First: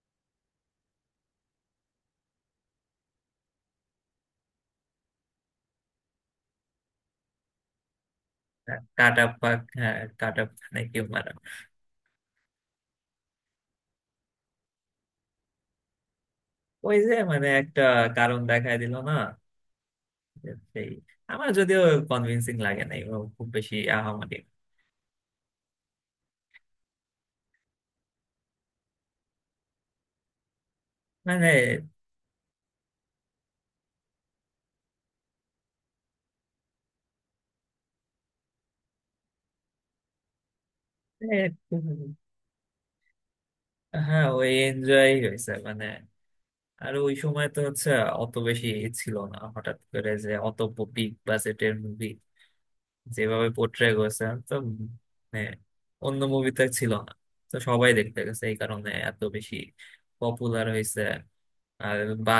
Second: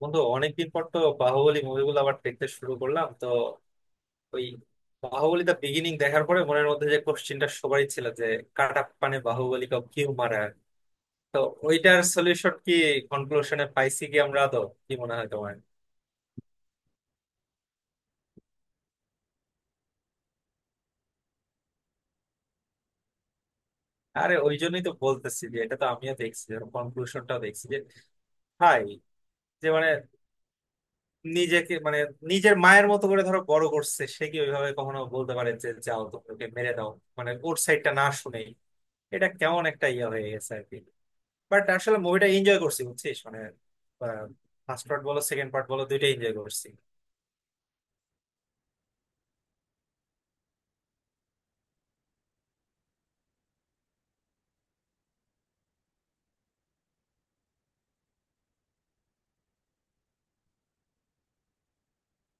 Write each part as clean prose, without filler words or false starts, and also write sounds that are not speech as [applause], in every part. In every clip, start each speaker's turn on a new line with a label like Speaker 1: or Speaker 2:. Speaker 1: বন্ধু, অনেকদিন পর তো বাহুবলী মুভিগুলো আবার দেখতে শুরু করলাম তো ওই, বাহুবলী দা বিগিনিং দেখার পরে মনের মধ্যে যে কোশ্চিনটা সবারই ছিল যে
Speaker 2: কাট
Speaker 1: কাটাপ্পানে
Speaker 2: আপ পাক,
Speaker 1: বাহুবলী কাউ
Speaker 2: হ্যাঁ,
Speaker 1: কিউ
Speaker 2: কাট
Speaker 1: মারা।
Speaker 2: আপ নাকি মারা।
Speaker 1: তো ওইটার সলিউশন কি কনক্লুশনে পাইছি কি আমরা? তো কি মনে হয় তোমার?
Speaker 2: ওই যে মানে একটা কারণ দেখায় দিল না যে সেই, আমার যদিও কনভিন্সিং লাগে নাই ও খুব বেশি
Speaker 1: আরে
Speaker 2: আহামরি
Speaker 1: ওই জন্যই তো বলতেছি যে এটা তো আমিও দেখছি, কনক্লুশনটাও দেখছি যে ভাই, যে মানে
Speaker 2: মানে।
Speaker 1: নিজেকে মানে নিজের মায়ের মতো করে ধরো বড় করছে, সে কি ওইভাবে কখনো বলতে পারে যে যাও তোমাকে মেরে দাও? মানে ওর সাইডটা না শুনেই এটা কেমন একটা ইয়ে হয়ে গেছে আর কি।
Speaker 2: এ,
Speaker 1: বাট আসলে
Speaker 2: খুব-
Speaker 1: মুভিটা এনজয় করছি, বুঝছিস মানে
Speaker 2: হ্যাঁ ওই
Speaker 1: ফার্স্ট পার্ট
Speaker 2: এনজয়
Speaker 1: বলো
Speaker 2: হয়েছে
Speaker 1: সেকেন্ড পার্ট বলো
Speaker 2: মানে।
Speaker 1: দুইটাই এনজয় করছি।
Speaker 2: আর ওই সময় তো হচ্ছে অত বেশি ছিল না, হঠাৎ করে যে অত বিগ বাজেটের মুভি যেভাবে পোর্ট্রে করেছে, তো মানে অন্য মুভিতে ছিল না, তো সবাই দেখতে গেছে এই কারণে এত বেশি পপুলার হয়েছে। আর বা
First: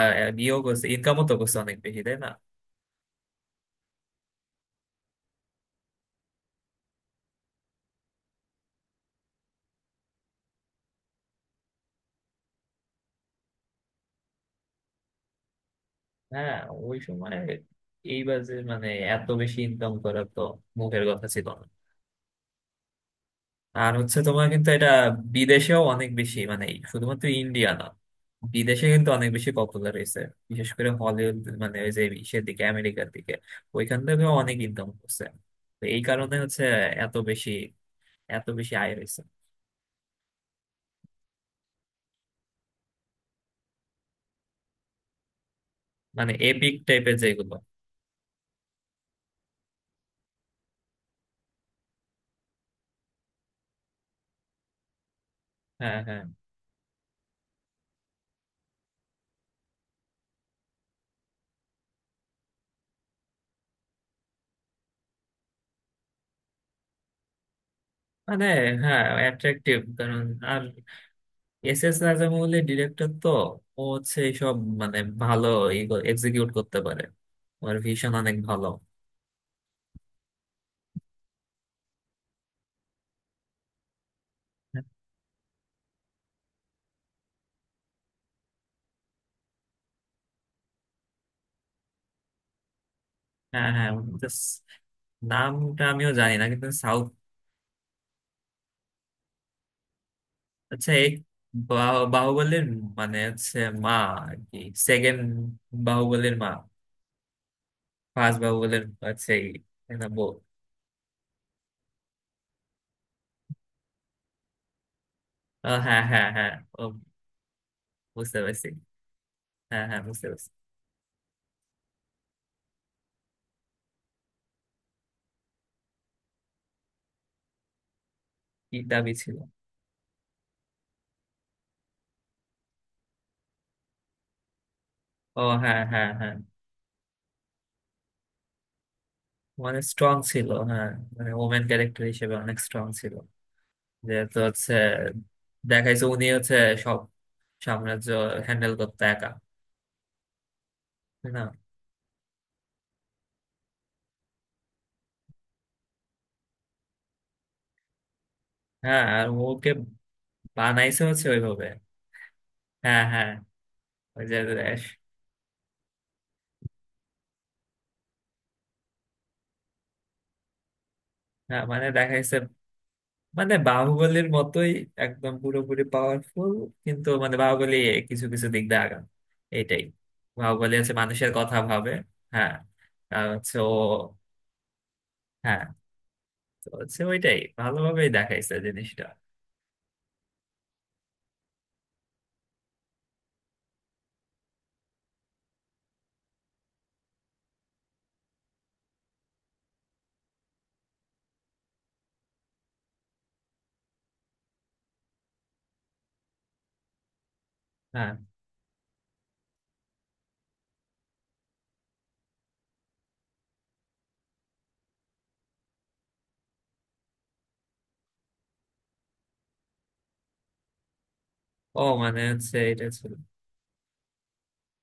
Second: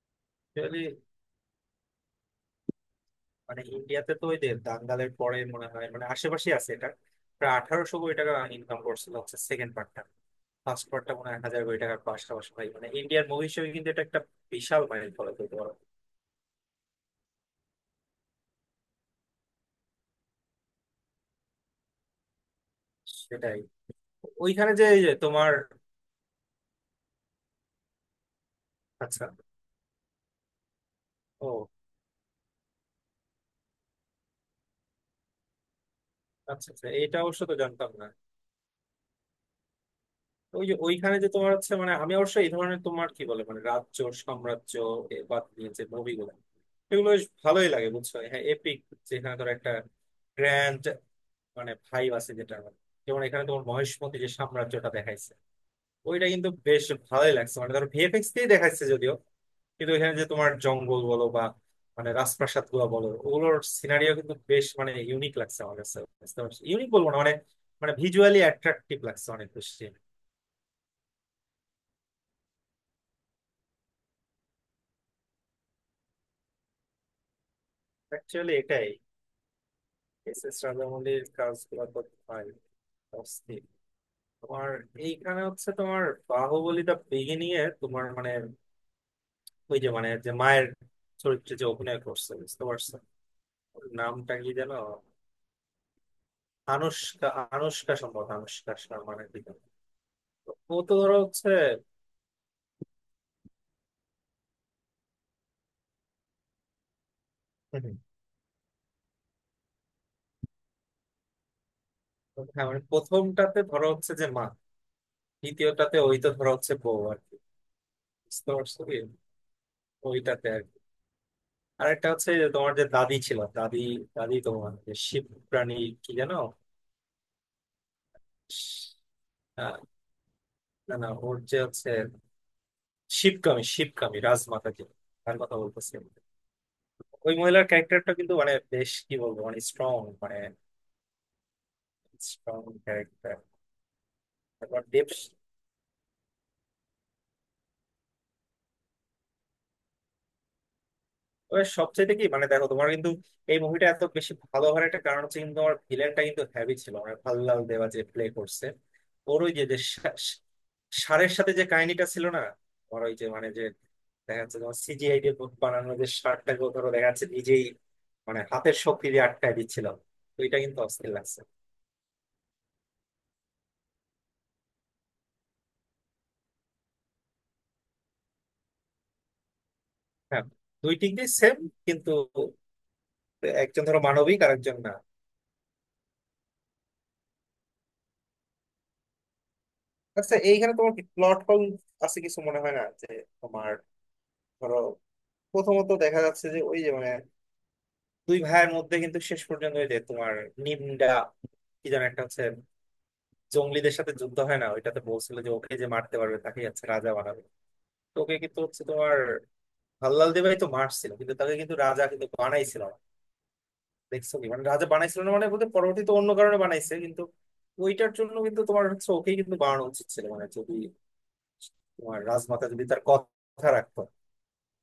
Speaker 2: ইয়েও করছে,
Speaker 1: Actually,
Speaker 2: ইনকামও তো করছে অনেক বেশি, তাই না?
Speaker 1: মানে ইন্ডিয়াতে তো ওই যে দাঙ্গালের পরে মনে হয়, মানে আশেপাশে আছে এটা, প্রায় 1800 কোটি টাকা ইনকাম করছিল হচ্ছে সেকেন্ড পার্টটা। ফার্স্ট পার্টটা মনে হয় 1000 কোটি টাকার পাশাপাশি। ভাই মানে ইন্ডিয়ার মুভি হিসেবে কিন্তু এটা একটা বিশাল মাইল ফলক হতে পারো।
Speaker 2: হ্যাঁ, ওই সময় এইবার যে মানে এত বেশি ইনকাম করা তো মুখের কথা ছিল না।
Speaker 1: সেটাই।
Speaker 2: আর হচ্ছে তোমার কিন্তু
Speaker 1: ওইখানে যে
Speaker 2: এটা
Speaker 1: এই যে তোমার
Speaker 2: বিদেশেও অনেক বেশি, মানে এই শুধুমাত্র ইন্ডিয়া না, বিদেশে কিন্তু
Speaker 1: আচ্ছা
Speaker 2: অনেক বেশি পপুলার হয়েছে, বিশেষ করে হলিউড।
Speaker 1: ও,
Speaker 2: মানে ওই যে ইসের দিকে, আমেরিকার দিকে, ওইখান থেকেও অনেক ইনকাম করছে। তো এই কারণে হচ্ছে
Speaker 1: আচ্ছা আচ্ছা,
Speaker 2: এত
Speaker 1: এটা অবশ্য
Speaker 2: বেশি,
Speaker 1: তো জানতাম না।
Speaker 2: এত বেশি আয় হয়েছে।
Speaker 1: ওই যে ওইখানে যে তোমার হচ্ছে মানে আমি অবশ্য এই ধরনের তোমার কি বলে মানে রাজ্য, সাম্রাজ্য এ বা নিয়ে যে
Speaker 2: মানে
Speaker 1: মুভিগুলো
Speaker 2: এপিক
Speaker 1: এগুলো
Speaker 2: টাইপের
Speaker 1: বেশ
Speaker 2: যেগুলো।
Speaker 1: ভালোই লাগে, বুঝছো। হ্যাঁ, এপিক, যেখানে ধর একটা গ্র্যান্ড মানে ভাইব আছে, যেটা মানে যেমন এখানে তোমার মহেশমতি যে সাম্রাজ্যটা দেখাইছে
Speaker 2: হ্যাঁ হ্যাঁ।
Speaker 1: ওইটা কিন্তু বেশ ভালোই লাগছে। মানে ধর ভিএফএক্স দিয়ে দেখাইছে যদিও, কিন্তু এখানে যে তোমার জঙ্গল বলো বা মানে রাজপ্রাসাদ গুলো বলো, ওগুলোর সিনারিও কিন্তু বেশ মানে ইউনিক লাগছে আমার কাছে। ইউনিক বলবো না মানে, মানে ভিজুয়ালি
Speaker 2: মানে
Speaker 1: অ্যাট্রাকটিভ
Speaker 2: হ্যাঁ,
Speaker 1: লাগছে অনেক
Speaker 2: অ্যাট্রাকটিভ
Speaker 1: বেশি।
Speaker 2: কারণ, আর এস এস রাজামৌলি ডিরেক্টর তো, ও হচ্ছে এইসব মানে ভালো এক্সিকিউট করতে পারে, ওর ভিশন অনেক
Speaker 1: অ্যাকচুয়ালি
Speaker 2: ভালো।
Speaker 1: এটাই, এস এস রাজামৌলির কাজগুলো তো ভাই অস্থির। তোমার এইখানে হচ্ছে তোমার বাহুবলী দা বিগিনিং এ তোমার মানে ওই যে মানে যে মায়ের চরিত্রে যে অভিনয় করছে, বুঝতে পারছো?
Speaker 2: হ্যাঁ
Speaker 1: ওর
Speaker 2: হ্যাঁ। ওটা
Speaker 1: নামটা
Speaker 2: স-
Speaker 1: কি যেন,
Speaker 2: নামটা আমিও জানি না, কিন্তু সাউথ।
Speaker 1: আনুষ্কা, আনুষ্কা সম্ভবত আনুষ্কা শর্মা নাকি যেন। তো ও
Speaker 2: আচ্ছা,
Speaker 1: তো
Speaker 2: এই
Speaker 1: ধরো হচ্ছে
Speaker 2: বাহুবলীর মানে হচ্ছে মা আর কি, সেকেন্ড বাহুবলীর মা।
Speaker 1: হুম হুম।
Speaker 2: ফার্স্ট বাহুবলীর হচ্ছে এই, তাই না, বউ?
Speaker 1: হ্যাঁ মানে প্রথমটাতে ধরো হচ্ছে যে মা,
Speaker 2: ও,
Speaker 1: দ্বিতীয়টাতে
Speaker 2: হ্যাঁ
Speaker 1: ওই
Speaker 2: হ্যাঁ
Speaker 1: তো
Speaker 2: হ্যাঁ,
Speaker 1: ধরো হচ্ছে
Speaker 2: ও,
Speaker 1: বউ আর কি।
Speaker 2: বুঝতে
Speaker 1: বুঝতে
Speaker 2: পারছি।
Speaker 1: পারছো কি?
Speaker 2: হ্যাঁ হ্যাঁ, বুঝতে
Speaker 1: ওইটাতে
Speaker 2: পারছি।
Speaker 1: আর কি আরেকটা হচ্ছে যে তোমার যে দাদি ছিল দাদি দাদি তোমার যে শিব প্রাণী কি যেন,
Speaker 2: কি দাবি ছিল?
Speaker 1: আহ, না না, ওর যে হচ্ছে শিবকামী শিবকামী রাজমাতা, যে তার
Speaker 2: ও
Speaker 1: কথা
Speaker 2: হ্যাঁ
Speaker 1: বলতেছি
Speaker 2: হ্যাঁ
Speaker 1: আমি।
Speaker 2: হ্যাঁ।
Speaker 1: ওই মহিলার ক্যারেক্টারটা কিন্তু মানে বেশ কি বলবো মানে
Speaker 2: মানে
Speaker 1: স্ট্রং,
Speaker 2: স্ট্রং
Speaker 1: মানে
Speaker 2: ছিল, হ্যাঁ। মানে ওমেন ক্যারেক্টার হিসেবে অনেক
Speaker 1: স্ট্রং
Speaker 2: স্ট্রং ছিল,
Speaker 1: ক্যারেক্টার।
Speaker 2: যেহেতু হচ্ছে
Speaker 1: তারপর দেব,
Speaker 2: দেখাইছে উনি হচ্ছে সব সাম্রাজ্য হ্যান্ডেল করতে একা, তাই না?
Speaker 1: তবে সবচেয়ে কি মানে দেখো তোমার কিন্তু এই মুভিটা এত বেশি ভালো হওয়ার একটা কারণ হচ্ছে কিন্তু তোমার ভিলেনটা কিন্তু হেভি ছিল, মানে ভাল্লাল দেওয়া যে প্লে করছে।
Speaker 2: হ্যাঁ, আর
Speaker 1: ওর ওই যে
Speaker 2: ওকে
Speaker 1: যে সা- সা-
Speaker 2: বানাইছে হচ্ছে
Speaker 1: ষাঁড়ের সাথে যে
Speaker 2: ওইভাবে।
Speaker 1: কাহিনীটা ছিল না,
Speaker 2: হ্যাঁ
Speaker 1: তোমার ওই যে
Speaker 2: হ্যাঁ,
Speaker 1: মানে যে
Speaker 2: ওই যে
Speaker 1: দেখা যাচ্ছে তোমার
Speaker 2: রেশ।
Speaker 1: সিজিআই দিয়ে বানানো যে ষাঁড়টাকে ও ধরো দেখা যাচ্ছে নিজেই মানে হাতের শক্তি দিয়ে আটকায় দিচ্ছিল, তো এটা কিন্তু অস্থির লাগছে।
Speaker 2: হ্যাঁ মানে দেখাইছে মানে বাহুবলীর মতোই একদম পুরোপুরি পাওয়ারফুল, কিন্তু মানে বাহুবলী কিছু কিছু দিক দিয়ে আগাম, এইটাই।
Speaker 1: হ্যাঁ,
Speaker 2: বাহুবলী হচ্ছে
Speaker 1: দুই দিক দিয়ে
Speaker 2: মানুষের কথা
Speaker 1: সেম,
Speaker 2: ভাবে।
Speaker 1: কিন্তু
Speaker 2: হ্যাঁ, আর হচ্ছে ও।
Speaker 1: একজন ধরো মানবিক আর একজন না।
Speaker 2: হ্যাঁ, তো হচ্ছে ওইটাই ভালোভাবেই দেখাইছে জিনিসটা।
Speaker 1: আচ্ছা, এইখানে তোমার প্লট হোল আছে কিছু মনে হয় না? যে তোমার ধরো প্রথমত দেখা যাচ্ছে যে ওই যে মানে দুই ভাইয়ের মধ্যে কিন্তু শেষ পর্যন্ত ওই যে তোমার নিমডা কি যেন একটা হচ্ছে জঙ্গলিদের সাথে যুদ্ধ হয় না, ওইটাতে বলছিল যে ওকে যে মারতে পারবে তাকে হচ্ছে রাজা বানাবে।
Speaker 2: হ্যাঁ,
Speaker 1: তো ওকে কিন্তু হচ্ছে তোমার হাল্লাল দেবাই তো মারছিল, কিন্তু তাকে কিন্তু রাজা কিন্তু বানাইছিল না। দেখছো কি মানে রাজা বানাইছিল না মানে বলতে, পরবর্তীতে অন্য কারণে বানাইছে কিন্তু ওইটার জন্য কিন্তু তোমার হচ্ছে ওকেই কিন্তু বানানো উচিত ছিল, মানে যদি
Speaker 2: ও
Speaker 1: তোমার
Speaker 2: মানে হচ্ছে
Speaker 1: রাজমাতা যদি
Speaker 2: এটা
Speaker 1: তার
Speaker 2: ছিল
Speaker 1: কথা রাখতো।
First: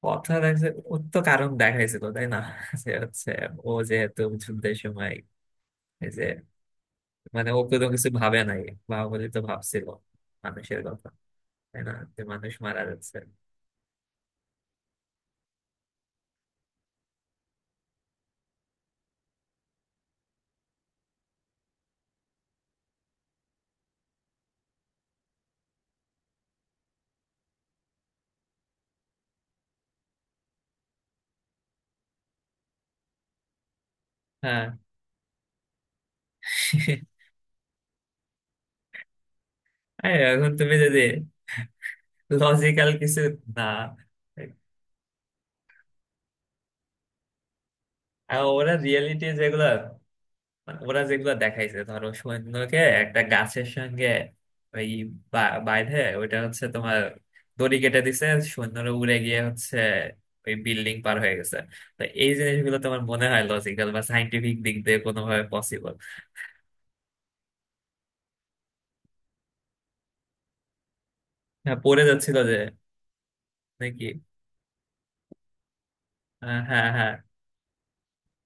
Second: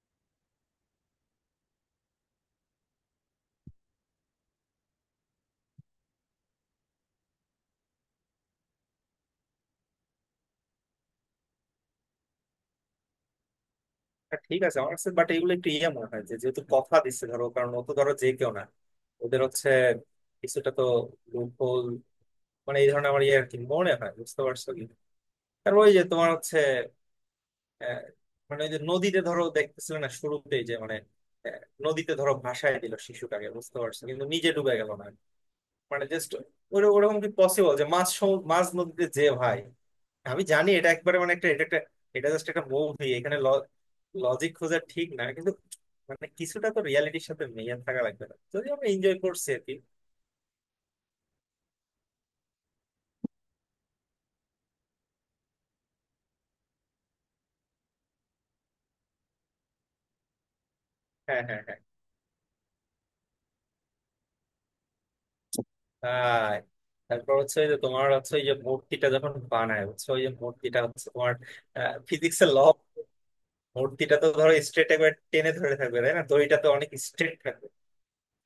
Speaker 2: কথা দেখছে, ওর তো কারণ দেখাইছিল তাই না [laughs] যে হচ্ছে ও যেহেতু যুদ্ধের সময় এই যে মানে ও কোনো কিছু ভাবে নাই, বাহুবলী তো ভাবছিল মানুষের কথা, তাই না, যে মানুষ মারা যাচ্ছে।
Speaker 1: হ্যাঁ, ঠিক আছে, আমার কাছে বাট এগুলো একটু ইয়ে মনে হয় যে যেহেতু কথা দিচ্ছে ধরো, কারণ ও তো ধরো যে কেউ না, ওদের হচ্ছে কিছুটা তো লুপ হোল, মানে এই ধরনের আমার ইয়ে আর কি মনে হয়, বুঝতে পারছো কি? আর ওই যে তোমার হচ্ছে আহ, মানে ওই যে নদীতে ধরো দেখতেছিলে না, শুরুতেই যে মানে আহ, নদীতে ধরো ভাসায় দিল শিশুটাকে, বুঝতে পারছো, কিন্তু নিজে
Speaker 2: হ্যাঁ,
Speaker 1: ডুবে গেল না। মানে জাস্ট ওরকম কি পসিবল যে মাছ নদীতে যে ভাই।
Speaker 2: আর
Speaker 1: আমি
Speaker 2: এখন
Speaker 1: জানি
Speaker 2: তুমি
Speaker 1: এটা
Speaker 2: যদি
Speaker 1: একবারে মানে একটা, এটা একটা এটা জাস্ট একটা
Speaker 2: লজিক্যাল
Speaker 1: মুভি,
Speaker 2: কিছু,
Speaker 1: এখানে
Speaker 2: না।
Speaker 1: লজিক খোঁজা ঠিক না, কিন্তু মানে কিছুটা তো রিয়ালিটির সাথে মিলিয়ে থাকা লাগবে না
Speaker 2: আর
Speaker 1: যদি
Speaker 2: ওরা
Speaker 1: আমরা এনজয়
Speaker 2: রিয়েলিটি
Speaker 1: করছি আর
Speaker 2: যেগুলো,
Speaker 1: কি।
Speaker 2: মানে ওরা যেগুলো দেখাইছে ধরো সৈন্যকে একটা গাছের সঙ্গে ওই বাইধে ওইটা হচ্ছে তোমার দড়ি কেটে দিছে, সৈন্যরা উড়ে গিয়ে হচ্ছে ওই বিল্ডিং পার হয়ে
Speaker 1: হ্যাঁ
Speaker 2: গেছে।
Speaker 1: হ্যাঁ হ্যাঁ।
Speaker 2: তো এই জিনিসগুলো তোমার মনে হয় লজিক্যাল বা সাইন্টিফিক দিক দিয়ে কোনোভাবে পসিবল?
Speaker 1: আর তারপর হচ্ছে ওই যে তোমার হচ্ছে ওই যে মূর্তিটা যখন বানায়, হচ্ছে ওই যে মূর্তিটা হচ্ছে তোমার
Speaker 2: হ্যাঁ পড়ে যাচ্ছিল
Speaker 1: ফিজিক্সের
Speaker 2: যে
Speaker 1: ল,
Speaker 2: নাকি?
Speaker 1: মূর্তিটা তো ধরো স্ট্রেট একবার টেনে ধরে থাকবে তাই না, দড়িটা
Speaker 2: আহ,
Speaker 1: তো
Speaker 2: হ্যাঁ
Speaker 1: অনেক
Speaker 2: হ্যাঁ
Speaker 1: স্ট্রেট থাকবে।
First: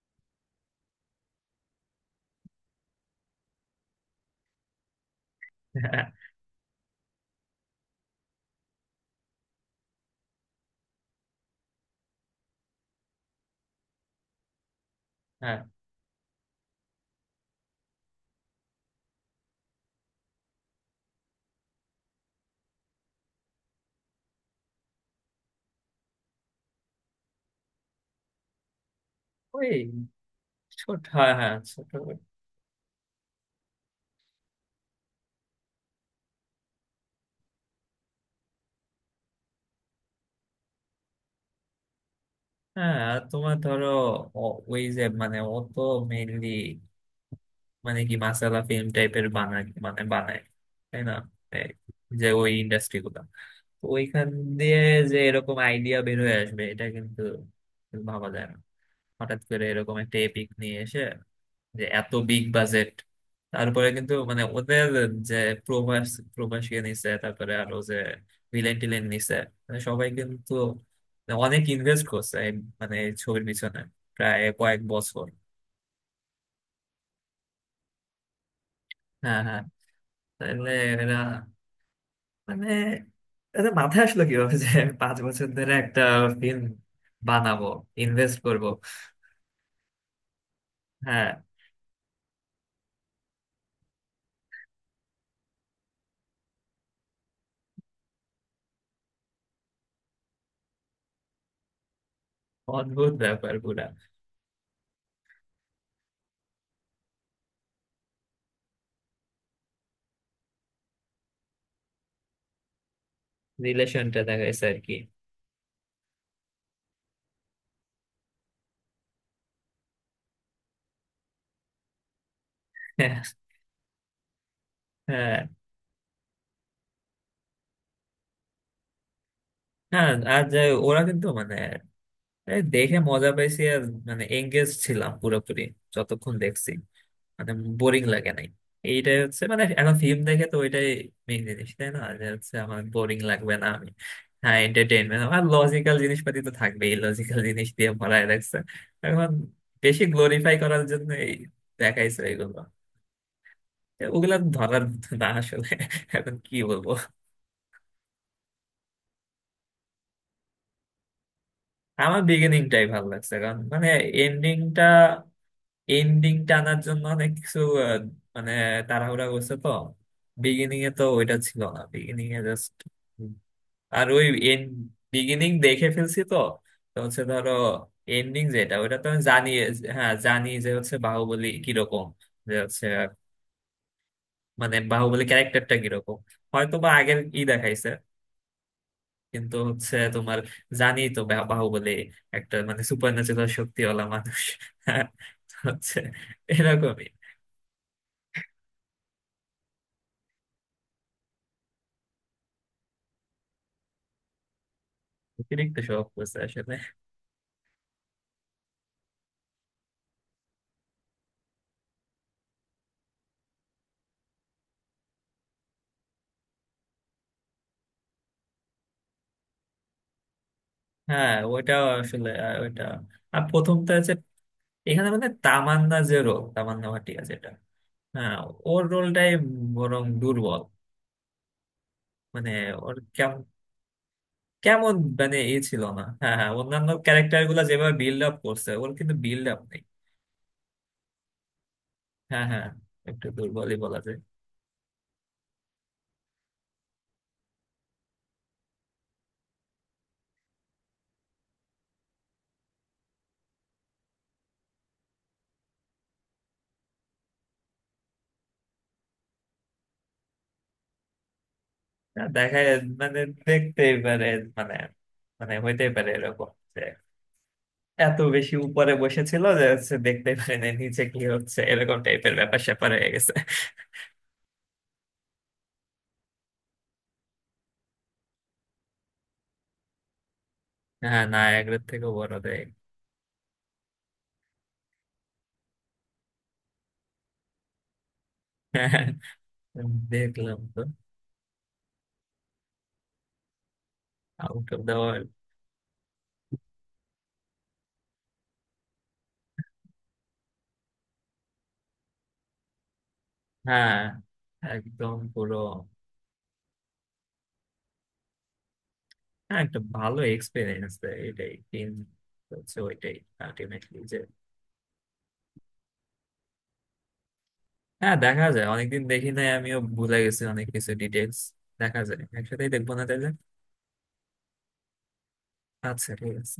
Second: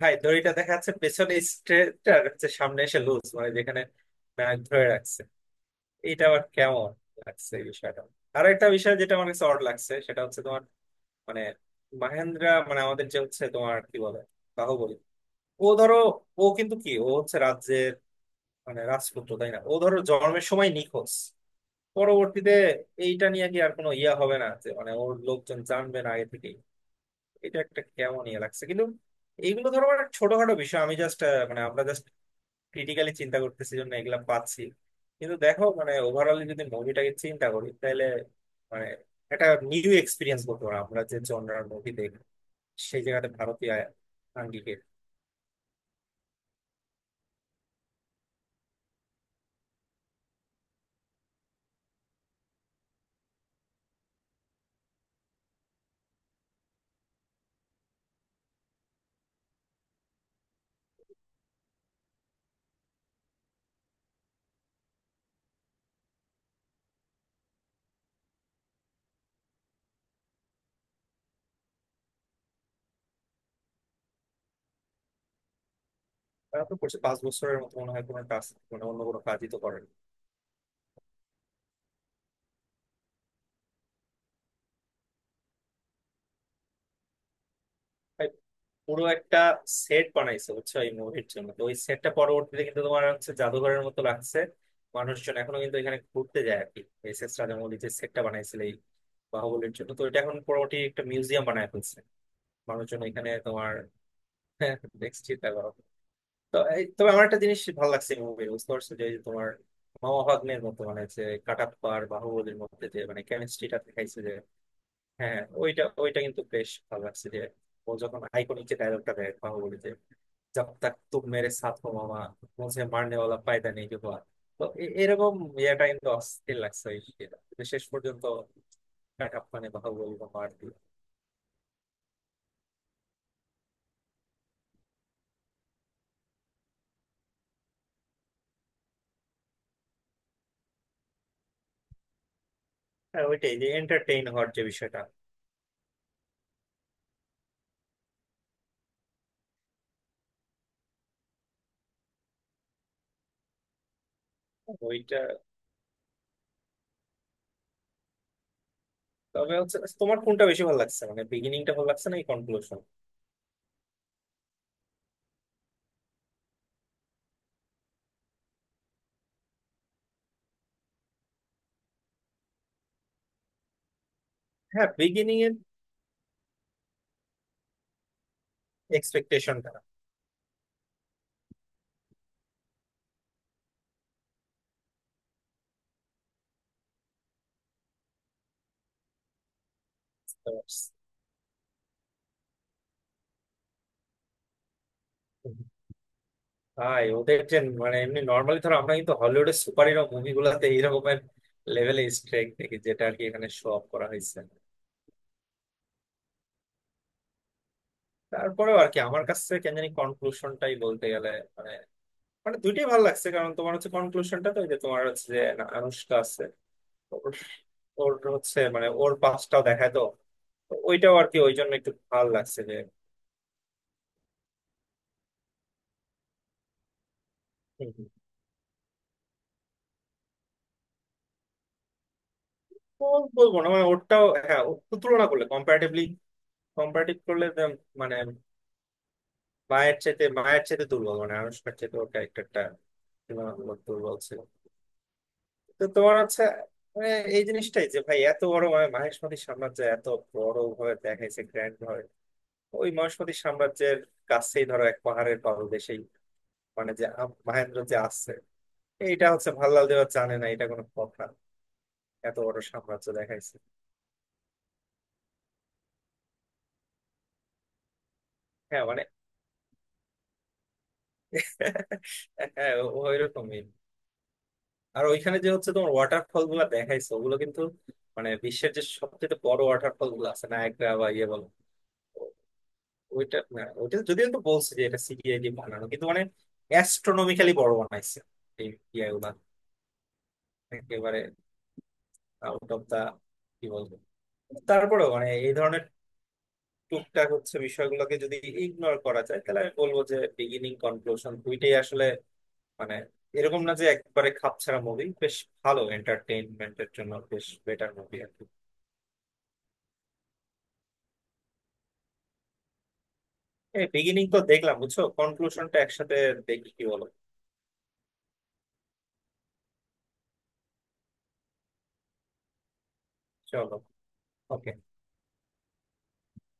Speaker 1: ভাই দড়িটা দেখা যাচ্ছে পেছনে স্ট্রেট আর হচ্ছে সামনে এসে লুজ, মানে যেখানে নাক ধরে রাখছে।
Speaker 2: হ্যাঁ।
Speaker 1: এটা আবার কেমন লাগছে এই বিষয়টা। আর একটা বিষয় যেটা আমার কাছে অড লাগছে সেটা হচ্ছে তোমার মানে মাহেন্দ্রা, মানে আমাদের যে হচ্ছে তোমার কি বলে বাহুবলী,
Speaker 2: হ্যাঁ।
Speaker 1: ও ধরো ও কিন্তু কি ও হচ্ছে রাজ্যের মানে রাজপুত্র তাই না, ও ধরো জন্মের সময় নিখোঁজ। পরবর্তীতে এইটা নিয়ে কি আর কোনো ইয়া হবে না যে মানে ওর লোকজন জানবে না আগে থেকেই? এটা একটা কেমন ইয়ে লাগছে কিন্তু। এইগুলো
Speaker 2: ওই
Speaker 1: ধরো মানে ছোটখাটো বিষয়, আমি
Speaker 2: ছোট,
Speaker 1: জাস্ট
Speaker 2: হ্যাঁ হ্যাঁ
Speaker 1: মানে আমরা
Speaker 2: ছোট।
Speaker 1: ক্রিটিক্যালি চিন্তা করতেছি জন্য এগুলা পাচ্ছি, কিন্তু দেখো মানে ওভারঅলি যদি মুভিটাকে চিন্তা করি তাহলে মানে একটা নিউ এক্সপিরিয়েন্স বলতে পারো। আমরা যে জনরার মুভি দেখি
Speaker 2: হ্যাঁ,
Speaker 1: সেই
Speaker 2: আর
Speaker 1: জায়গাতে
Speaker 2: তোমার
Speaker 1: ভারতীয়
Speaker 2: ধরো ও-
Speaker 1: আঙ্গিকে।
Speaker 2: ওই যে মানে ও তো মেইনলি মানে কি মাসালা ফিল্ম টাইপের বানায় তাই না এই যে ওই ইন্ডাস্ট্রি গুলা, তো ওইখান দিয়ে যে এরকম আইডিয়া বের হয়ে আসবে এটা কিন্তু ভাবা যায় না। হঠাৎ করে এরকম একটা এপিক নিয়ে এসে যে এত বিগ বাজেট, তারপরে কিন্তু মানে ওদের যে প্রভাস, প্রভাসকে নিছে, তারপরে আরো যে ভিলেন টিলেন নিছে, মানে সবাই কিন্তু অনেক ইনভেস্ট করছে এই মানে এই ছবির পিছনে প্রায় কয়েক বছর।
Speaker 1: তারা তো করছে 5 বছরের মতো মনে হয় কোনো কাজ, মানে অন্য কোনো
Speaker 2: হ্যাঁ
Speaker 1: কাজই তো
Speaker 2: হ্যাঁ,
Speaker 1: করেন।
Speaker 2: তাহলে এরা মানে এদের মাথায় আসলো কিভাবে যে আমি 5 বছর ধরে একটা ফিল্ম বানাবো,
Speaker 1: তাই,
Speaker 2: ইনভেস্ট করব।
Speaker 1: পুরো একটা সেট বানাইছে, বুঝছো, এই মুভির
Speaker 2: হ্যাঁ,
Speaker 1: জন্য। তো ওই সেটটা পরবর্তীতে কিন্তু তোমার হচ্ছে জাদুঘরের মতো লাগছে, মানুষজন এখনো কিন্তু এখানে ঘুরতে যায় আর কি। এস এস রাজামৌলি যে সেটটা বানাইছিল এই বাহুবলীর জন্য, তো এটা এখন মোটামুটি একটা মিউজিয়াম বানায় ফেলছে, মানুষজন
Speaker 2: অদ্ভুত
Speaker 1: এখানে
Speaker 2: ব্যাপার
Speaker 1: তোমার
Speaker 2: পুরা।
Speaker 1: [laughs] নেক্সট চিন্তা করো। তো এই তবে আমার একটা জিনিস ভালো লাগছে মুভি, বুঝতে পারছো, যে এই যে তোমার মামা ভাগ্নের মতো মানে যে কাটাপ্পা আর বাহুবলীর মধ্যে যে মানে কেমিস্ট্রিটা
Speaker 2: রিলেশনটা
Speaker 1: দেখাইছে যে,
Speaker 2: দেখা গেছে আর কি।
Speaker 1: হ্যাঁ হ্যাঁ, ওইটা ওইটা কিন্তু বেশ ভালো লাগছে। যে ও যখন আইকনিক যে ডায়লগটা দেয় বাহুবলীতে, "জব তক তুম মেরে সাথ হো মামা, মুঝে মারনে
Speaker 2: হ্যাঁ
Speaker 1: ওয়ালা পায়দা নেই হুয়া।" তো এরকম
Speaker 2: হ্যাঁ
Speaker 1: ইয়েটা কিন্তু অস্থির লাগছে ওই ইয়েটা। তো শেষ পর্যন্ত কাটাপ্পানে
Speaker 2: হ্যাঁ,
Speaker 1: বাহুবলী
Speaker 2: আর
Speaker 1: মার
Speaker 2: যে
Speaker 1: দিল।
Speaker 2: ওরা কিন্তু মানে এই দেখে মজা পাইছি, আর মানে এঙ্গেজ ছিলাম পুরোপুরি যতক্ষণ দেখছি, মানে বোরিং লাগে নাই। এইটাই হচ্ছে মানে এখন ফিল্ম দেখে তো ওইটাই মেইন জিনিস, তাই না, যে হচ্ছে আমার বোরিং
Speaker 1: হ্যাঁ
Speaker 2: লাগবে
Speaker 1: ওইটাই,
Speaker 2: না
Speaker 1: যে
Speaker 2: আমি।
Speaker 1: এন্টারটেইন হওয়ার
Speaker 2: হ্যাঁ
Speaker 1: যে বিষয়টা।
Speaker 2: এন্টারটেইনমেন্ট, আমার লজিক্যাল জিনিসপাতি তো থাকবেই, লজিক্যাল জিনিস দিয়ে ভরায় রাখছে এখন, বেশি গ্লোরিফাই করার জন্য এই দেখাইছে এগুলো, ওগুলা ধরার
Speaker 1: ওইটা।
Speaker 2: না আসলে এখন কি বলবো।
Speaker 1: তবে হচ্ছে তোমার কোনটা বেশি ভালো লাগছে মানে বিগিনিংটা ভালো লাগছে না
Speaker 2: আমার
Speaker 1: এই কনক্লুশন?
Speaker 2: বিগিনিংটাই ভালো লাগছে, কারণ মানে এন্ডিংটা, এন্ডিং টানার জন্য অনেক কিছু আহ, মানে তাড়াহুড়া করছে তো। বিগিনিং এ তো ওইটা ছিল না, বিগিনিং এ জাস্ট আর ওই এন্ড,
Speaker 1: হ্যাঁ বিগিনিং
Speaker 2: বিগিনিং
Speaker 1: এর
Speaker 2: দেখে ফেলছি তো, তো হচ্ছে ধরো এন্ডিং যেটা ওইটা তো আমি জানি।
Speaker 1: এক্সপেকটেশনটা।
Speaker 2: হ্যাঁ জানি যে হচ্ছে বাহুবলী কিরকম, যে হচ্ছে মানে বাহুবলী ক্যারেক্টারটা কিরকম হয়তো বা আগের ই দেখাইছে, কিন্তু হচ্ছে তোমার জানি তো বাহুবলী একটা মানে সুপার ন্যাচুরাল শক্তিওয়ালা মানুষ। [laughs] হ্যাঁ, তো হচ্ছে
Speaker 1: ভাই
Speaker 2: এরকমই।
Speaker 1: ওদের যে মানে এমনি নর্মালি ধরো আমরা কিন্তু হলিউডের সুপার হিরো মুভিগুলোতে এইরকমের লেভেলে স্ট্রেক দেখি, যেটা আর কি এখানে শো অফ করা হয়েছে।
Speaker 2: অতিরিক্ত শখ করছে আসলে।
Speaker 1: তারপরেও আর কি আমার কাছে কেন জানি কনক্লুশনটাই বলতে গেলে মানে, মানে দুইটাই ভালো লাগছে, কারণ তোমার হচ্ছে কনক্লুশনটা তো ওই যে তোমার হচ্ছে যে না, আনুশকা আছে ওর, ওর হচ্ছে মানে ওর পাশটাও দেখায় তো, তো ওইটাও আর
Speaker 2: হ্যাঁ
Speaker 1: কি ওই জন্য
Speaker 2: ওইটাও
Speaker 1: একটু
Speaker 2: আসলে
Speaker 1: ভালো
Speaker 2: আহ,
Speaker 1: লাগছে যে,
Speaker 2: ওইটা। আর প্রথমটা হচ্ছে এখানে মানে তামান্না যে রোল, তামান্না ভাটিয়া যেটা।
Speaker 1: হুম, হুম।
Speaker 2: হ্যাঁ, ওর রোলটাই বরং দুর্বল, মানে ওর কেমন,
Speaker 1: বলবো না মানে ওরটাও, হ্যাঁ ওর
Speaker 2: কেমন
Speaker 1: তো তুলনা
Speaker 2: মানে
Speaker 1: করলে
Speaker 2: এ ছিল
Speaker 1: কম্পারেটিভলি,
Speaker 2: না। হ্যাঁ হ্যাঁ, অন্যান্য
Speaker 1: কম্পারেটিভ
Speaker 2: ক্যারেক্টার
Speaker 1: করলে যে
Speaker 2: গুলা যেভাবে
Speaker 1: মানে
Speaker 2: বিল্ড আপ করছে ওর কিন্তু বিল্ড আপ নেই।
Speaker 1: মায়ের চাইতে দুর্বল, মানে আনুষ্কার চাইতে ওর
Speaker 2: হ্যাঁ
Speaker 1: ক্যারেক্টারটা
Speaker 2: হ্যাঁ, একটু দুর্বলই
Speaker 1: তুলনামূলক
Speaker 2: বলা
Speaker 1: দুর্বল
Speaker 2: যায়।
Speaker 1: ছিল। তো তোমার হচ্ছে মানে এই জিনিসটাই যে ভাই এত বড় মানে মহেশমতি সাম্রাজ্য এত বড় ভাবে দেখাইছে গ্র্যান্ড ভাবে, ওই মহেশমতি সাম্রাজ্যের কাছেই ধরো এক পাহাড়ের পাদদেশেই মানে যে মহেন্দ্র যে আসছে, এইটা হচ্ছে ভাল্লাল দেওয়া জানে না, এটা কোনো কথা? এত বড়
Speaker 2: দেখা
Speaker 1: সাম্রাজ্য
Speaker 2: মানে
Speaker 1: দেখাইছে।
Speaker 2: দেখতেই পারে, মানে মানে হইতেই পারে এরকম, এত বেশি
Speaker 1: হ্যাঁ
Speaker 2: উপরে
Speaker 1: মানে
Speaker 2: বসেছিল যে হচ্ছে দেখতে পারে না নিচে কি হচ্ছে, এরকম
Speaker 1: [laughs]
Speaker 2: টাইপের ব্যাপার
Speaker 1: হ্যাঁ,
Speaker 2: স্যাপার হয়ে
Speaker 1: ওই
Speaker 2: গেছে।
Speaker 1: রকমই। আর ওইখানে যে হচ্ছে তোমার ওয়াটারফল গুলা দেখাইছে ওগুলো কিন্তু মানে বিশ্বের যে সবচেয়ে বড় ওয়াটারফল গুলো আছে নায়াগ্রা বা
Speaker 2: হ্যাঁ,
Speaker 1: ইয়ে বলো,
Speaker 2: নায়াগ্রার থেকেও
Speaker 1: ও-
Speaker 2: বড় দেখ।
Speaker 1: ওইটা না, ওইটা যদিও তো বলছে যে এটা সিজিআই দিয়ে বানানো, কিন্তু মানে অ্যাস্ট্রোনমিক্যালি বড় বানাইছে এই
Speaker 2: হ্যাঁ,
Speaker 1: ইয়ে গুলা,
Speaker 2: দেখলাম তো।
Speaker 1: একেবারে আউট অফ দা কি বলবো।
Speaker 2: আউট অফ দা
Speaker 1: তারপরেও
Speaker 2: ওয়ার্ল্ড।
Speaker 1: মানে এই ধরনের টুকটাক হচ্ছে বিষয়গুলোকে যদি ইগনোর করা যায় তাহলে আমি বলবো যে বিগিনিং কনক্লুশন দুইটাই আসলে মানে এরকম না যে
Speaker 2: হ্যাঁ,
Speaker 1: একবারে খাপছাড়া মুভি,
Speaker 2: একদম
Speaker 1: বেশ
Speaker 2: পুরো।
Speaker 1: ভালো এন্টারটেইনমেন্টের জন্য বেশ বেটার মুভি আর কি।
Speaker 2: হ্যাঁ একটা ভালো এক্সপিরিয়েন্স, এটাই তিন, হচ্ছে ওইটাই
Speaker 1: এই
Speaker 2: আলটিমেটলি যে।
Speaker 1: বিগিনিং তো দেখলাম, বুঝছো, কনক্লুশনটা একসাথে দেখি, কি বলো?
Speaker 2: হ্যাঁ দেখা যায়, অনেকদিন দেখি নাই, আমিও ভুলে গেছি অনেক কিছু ডিটেলস। দেখা যায় একসাথেই দেখবো না তাহলে।
Speaker 1: চলো, ওকে।
Speaker 2: আচ্ছা ঠিক আছে।